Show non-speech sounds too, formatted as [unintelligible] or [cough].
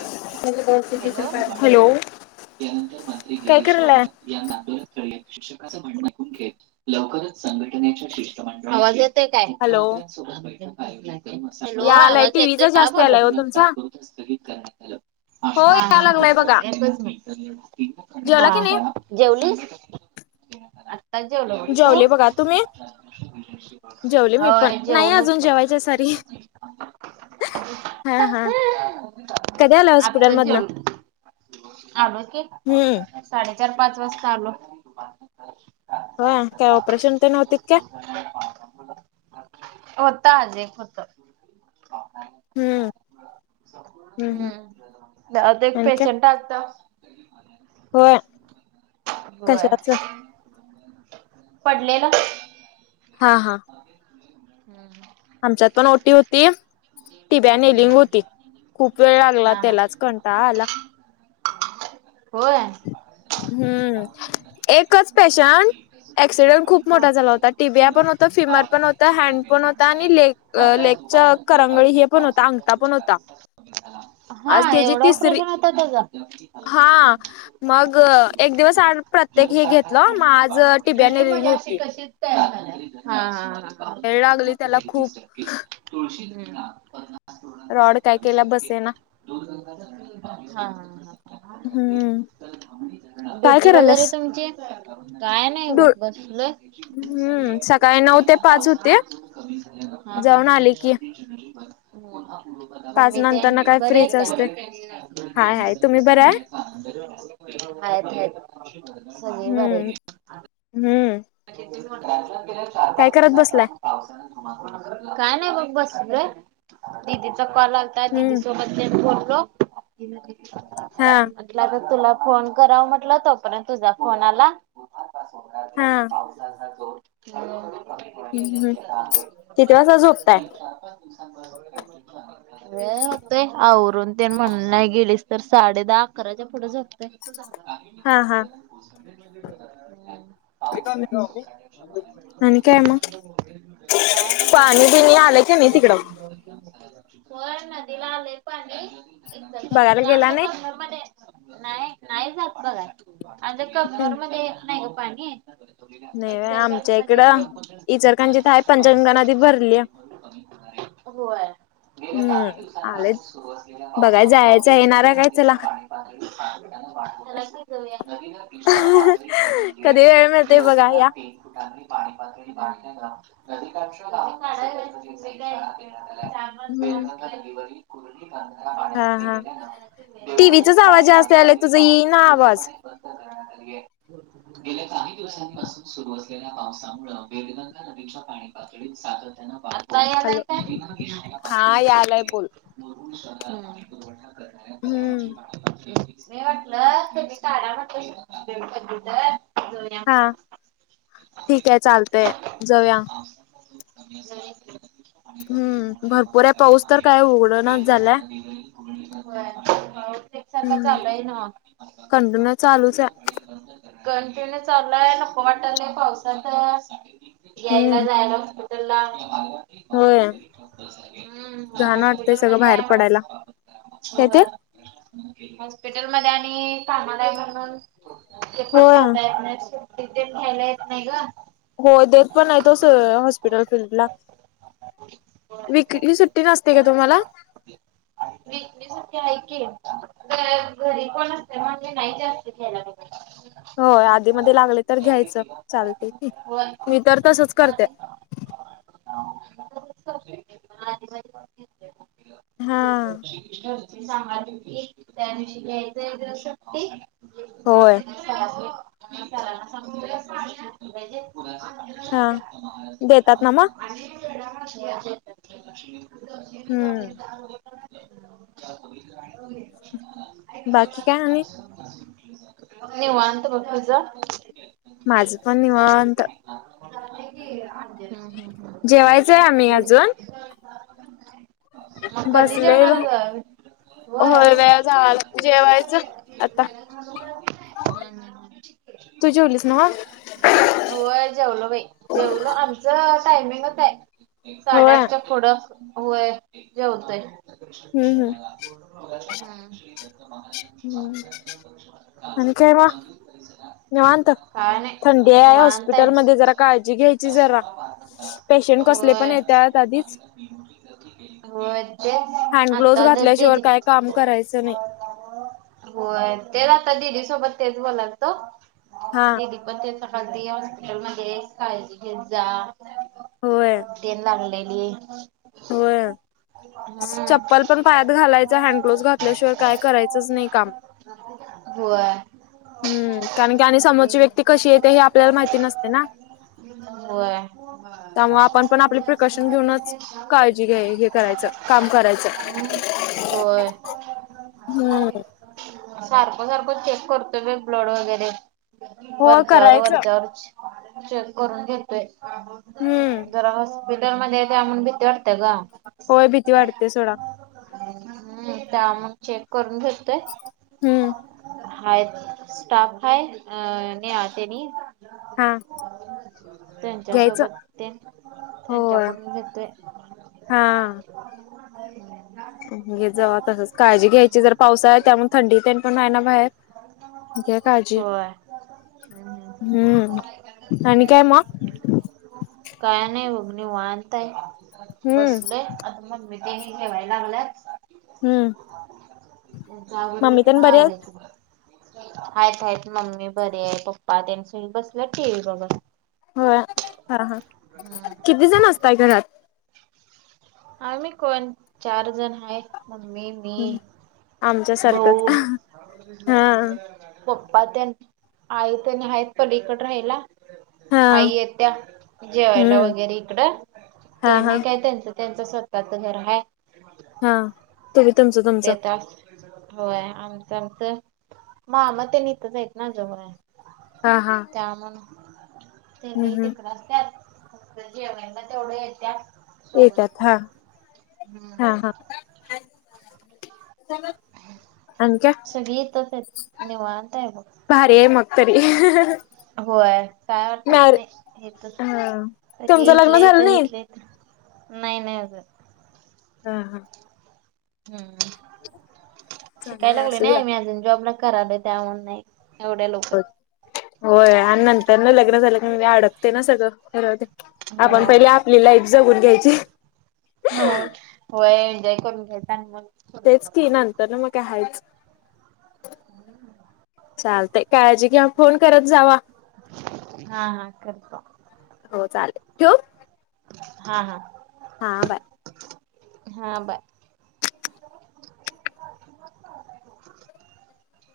एक हॅलो ठवलं त्यानंतर मंत्री काय गिरीश करायलाय? महाजन यांना आंदोलन केले शिक्षकाचं म्हणणंऐ घे लवकरच संघटनेच्या शिष्टमंडळळा हॅलो लो या आलाय आवाज येतय टीव्हीचा का जास्त बोला आलाय हो तुमचा हा हो या लागलाय बघा ह हच म जेवला की नाही हा जेवलस ते जेवलं तू जेवले बघा तुम्ही जेवले हो मी पण नाही जेवनच अजून बघ जेवायचे सॉरी हा हा कधी आला आत्ता हॉस्पिटल मधन जरूर आडोक हम्म चार पाच वाजता आलो हा काय ऑपरेशन पण होती का होता आज एक होत हम्म हम्म अदग आणि काय पेशंट आगता होय होय कशाच पडलेला हा हा हम् आमच्यात पण ओटी होती टिब्या निलिंग होती खूप वेळ लागला हा हा. त्यालाच कंटाळा आला हो हम्म एकच पेशंट ऍक्सिडेंट खूप मोठा झाला होता टीबीया पण होता फिमर पण होत हँड पण हो मात्र आ दुपारंत तालक्यात हे पण होता पावसाचा अंगठा पण होता आज त्याची एवढं तिसरी ऑपरेशन होता त्याझ हा मग एक दिवस आड प्रत्येक हे घेतलं मग आज टिब्याने म रिंग अशी होती कशी तयार झा त वेळ पूण लागली त्याला खूप रॉड काय सत्तावीस केला टक्े बसे ना हम्म काय डीवटि करायलास वगेरे तुमची काय नाय डो बग बसलोय अ हम्म सकाळी नऊ ते हा पाच पावसाळा होते कमी झालाय जाऊन आले की बग हंहं पाच मम्मी नंतर ना ते काय बरे आहे फ्रीच का असते हाय हाय तुम्ही बरं आहे हाते सगळे हम्म बरेत हम्म म्ह गेल्या चार पाच काय करत दिवसांचा बसलाय पाऊस काय नाही बग बसलोयदीदीचा कोल आलता हम्म दीदीस़ोबतयेकघोट हॅलो हा हा म्हटलं तुला फोन कराव म्हटल तोपर्यंत तुझा फोन आला हा पावसाचा जो र हळु हळु कमी हम्म होत आहे किती वाजता झोपताय? वे होतय आवरून ते म्हण नाही गेलीस तर साडे दहा अकराच्या पुढे जोपतय हा हा हम्म आणि काय मग काय नाय भाऊ पाणी बसले बिणी तुमचं आलं की कसं नाही काय तिकडं? चालुय होय नदीला आलेय पाणी बघायला एकदा गेला आमच्या नाही? कनमध्येध्ये नाही नाही जात बघा अ कर मध्ये एक नाही ग पाणी नाही बाई ईतल करंजी आमच्या मधी येतय इकडं इचलकरंजीत हाय पंचगंगा नदी भरलीया. होय गेल्या हम्म काही आले दिवसांपासून सुरु असलेल्यातत बघाय पावसामु जायचं येणार आहे वेदगंगा काय चला? नदीच्या पाणी पातळी नवीन पशा पातळी कधी वेळ मिळतोय बघा या. दिवसभरात ते फुटाकली पाणी पातळी नदीकाठचा काय काय मी काढायला काय झालं हम्म िवसायलेंट शेतीवाडी कॉलेज काय हा पाण्या हा गेल्या तेव ह टीव्हीचाच आवाज पाणी जास्त यायलाय मार्गावरील तुझा येईना वाहतूक आवाज. पूर्णपणे बंद गेले नाही दिवसांपासून सुरू असलेल्या पावसामुळे वेरगंगा नदीच्या पाणी पातळीत सातत्यानं वाढ पाणी आलं हॅलो काय हा यालाय बोल. वरून शहराला पाणीपुरवठा करनारयतलावाची हम्म मासमारीआसी मी म्हटलं तु्ही काला म्हटलं कम्प्युटर जाऊ नये म्हटलं हा ठीक आहे चालतय जाऊया ह हम्म भरपूर आहे पाऊस तर काय जावुयाकि उघडणाच होय हकन चालुचय कंटिन्यू चाललाय नकं वाटालय पावसात यायला हम्म जायला हॉस्पिटल लाबय हं होय घाण वाटतंय सगळं हॉस्पिटलमध्ये बाहेर हाय मन पडायला काय शुग ते हॉस्पिटल मध्ये आणि कामाला आहे म्हणून हे पण होय करता येत नाही ग सुट्टी पण देत नाही हो देत पण नाही तोच हॉस्पिटल फीलल्ड ला विकली सुट्टी नसते का तुम्हाला विकली सुट्टी आहे की पण कोणाचं घर नसल्यामुळे मी नाही जास्त घ्यायला मागत हो आधीमध्ये लागले तर घ्यायचं चालत यकी होय मीतर तसंच करतय आधी तसंच करते ते मला आधी माहित नव्हतं हा सांगाी त्या दिवशी घ्यायचंग सुट्टी होय मीसरासनि सराना सांगू न सुट्टी घेतली पाहिजे हा अकरा देतात ना वाजले मग आणि वेडा घालते हम्म [unintelligible] बाकी काय आणि निवांत बघ तुज माझं पण निवांत हं हं जेवायचंय आम्ही मग अजून कधी जेवणार आहे ग हो होय. वेळ झा हम्म जेवायचं आता हम् तू जेवलीस नव्ह हम व्हय जेवलो बाई जेवलो आमचं टायमिंग आहे होय साडेआठच्या पुढं व्हय जेवतय हम्म हम्म हम हम्म आणि काय मग निवांत काय थंडी नाही आहे निवांत हाय हॉस्पिटलमध्ये जरा काळजी घ्यायची जरा पेशंट कसले पण होय येतात आधीच होय ते हँड ग्लोव्हज आता घातल्याशिवाय काय काम [unintelligible] होय तेच आता दिदी सोबत तेच बोलालतो हा दिदी पण ते हॉस्पिटल मध्ये आहे काळजी घेत जा होय तेन लागलय [unintelligible] होय चप्पल पण पायात घालायचं हँड ग्लोज घातल्याशिवाय काय करायचंच नाही काम होय हम्म कारण की समोरची आणि व्यक्ती कशी येते हे आपल्याला माहिती नसते ना होय त्यामुळे आपण पण आपली प्रिकॉशन घेऊनच काळजी घ्याय हे करायचं काम करायचं हम्म होय हम्म सारखं सारखं चेक करतो मी ब्लड वगैरे हो वरच्यावर करायचं वरच्यावर चेक करून घेतोय हम्म जरा हॉस्पिटल मध्ये हाय त्यामुळ भिती वाटते ग होय भीती वाटते सोडा. हम्म त्या मग चेक करून घेतोय हम्म हाय स्टाफ हाय अ नेहा त्यानी हा त्यांच्या घ्यायचं सोबत ते होय त्यांच्याकडून घेतोय हा हम घे जाव तसच काळजी घ्यायची जर पावसाळा आहे त्यामुळे थंडीतेन पण आहे ना बाहेर घ्या काळजी होय. हम्म आणि काय मग काय नाय बघ निवांत हाय हम्म बसलोय आता मम्मीतेनी जेवाय लागल्यात हम्म. त्यांच आवरलं मम्मी कि तेन मग बरी आहेत आवरायचं आहेत आहेत मम्मी बरे आहे पप्पा त्यांच्या बसल्यात टिव्ही बघत होय हा हा हम्म किती जण असतय घरात आम्ही कोण चार जण आहे मम्मी मी आमच्या सारखंच भाऊ हा प प्पा त्येन आईतेन आहेत पलीकड राहायला हा आई येत्या जेवायला हम्म वगैरे इकडं हा तेने हा काय त्यांचं त्यांच स्वतःच घर आहे हा तुम्ही तुमच तुमच होय आमचं आमचं मामा ते हितच आहेत ना जवळ हा हा त्या मुळ हम्म त्यांनी हम्म तिक असतत फ जेवायना तेवढ्या येत्या [inaudible] येतात हा हम्म हा हा आणि काय सगळी येतच आहेत निवांत आहे बघ. भारी आहे मग तरी होय काय वाटतात मॅर नाहीेतच हा तुमचं लग्न इेतले झालं तर नाही? घेतले तर नाही नाही आज हा हा हम्म चांगलं शिकायला आहे लागले असू ना द्या. मी अजून जाँब नाही करत त्यामुळे नाही एवढ्या लवकर हो होय आणि नंतर ना लग्न झालं की अडकते ना सगळं आपण होय पहिले आपली लाईफ जगून घ्यायची हो वय एनजॉय करून घ्यायचा आणि मग करतो तेच मग की ते. नंतर ना मग काय हायच चालते काळजी की घ्या फोन करत जावा हा हा करत को [inaudible] हा हा हा बर हा बाय [inaudible]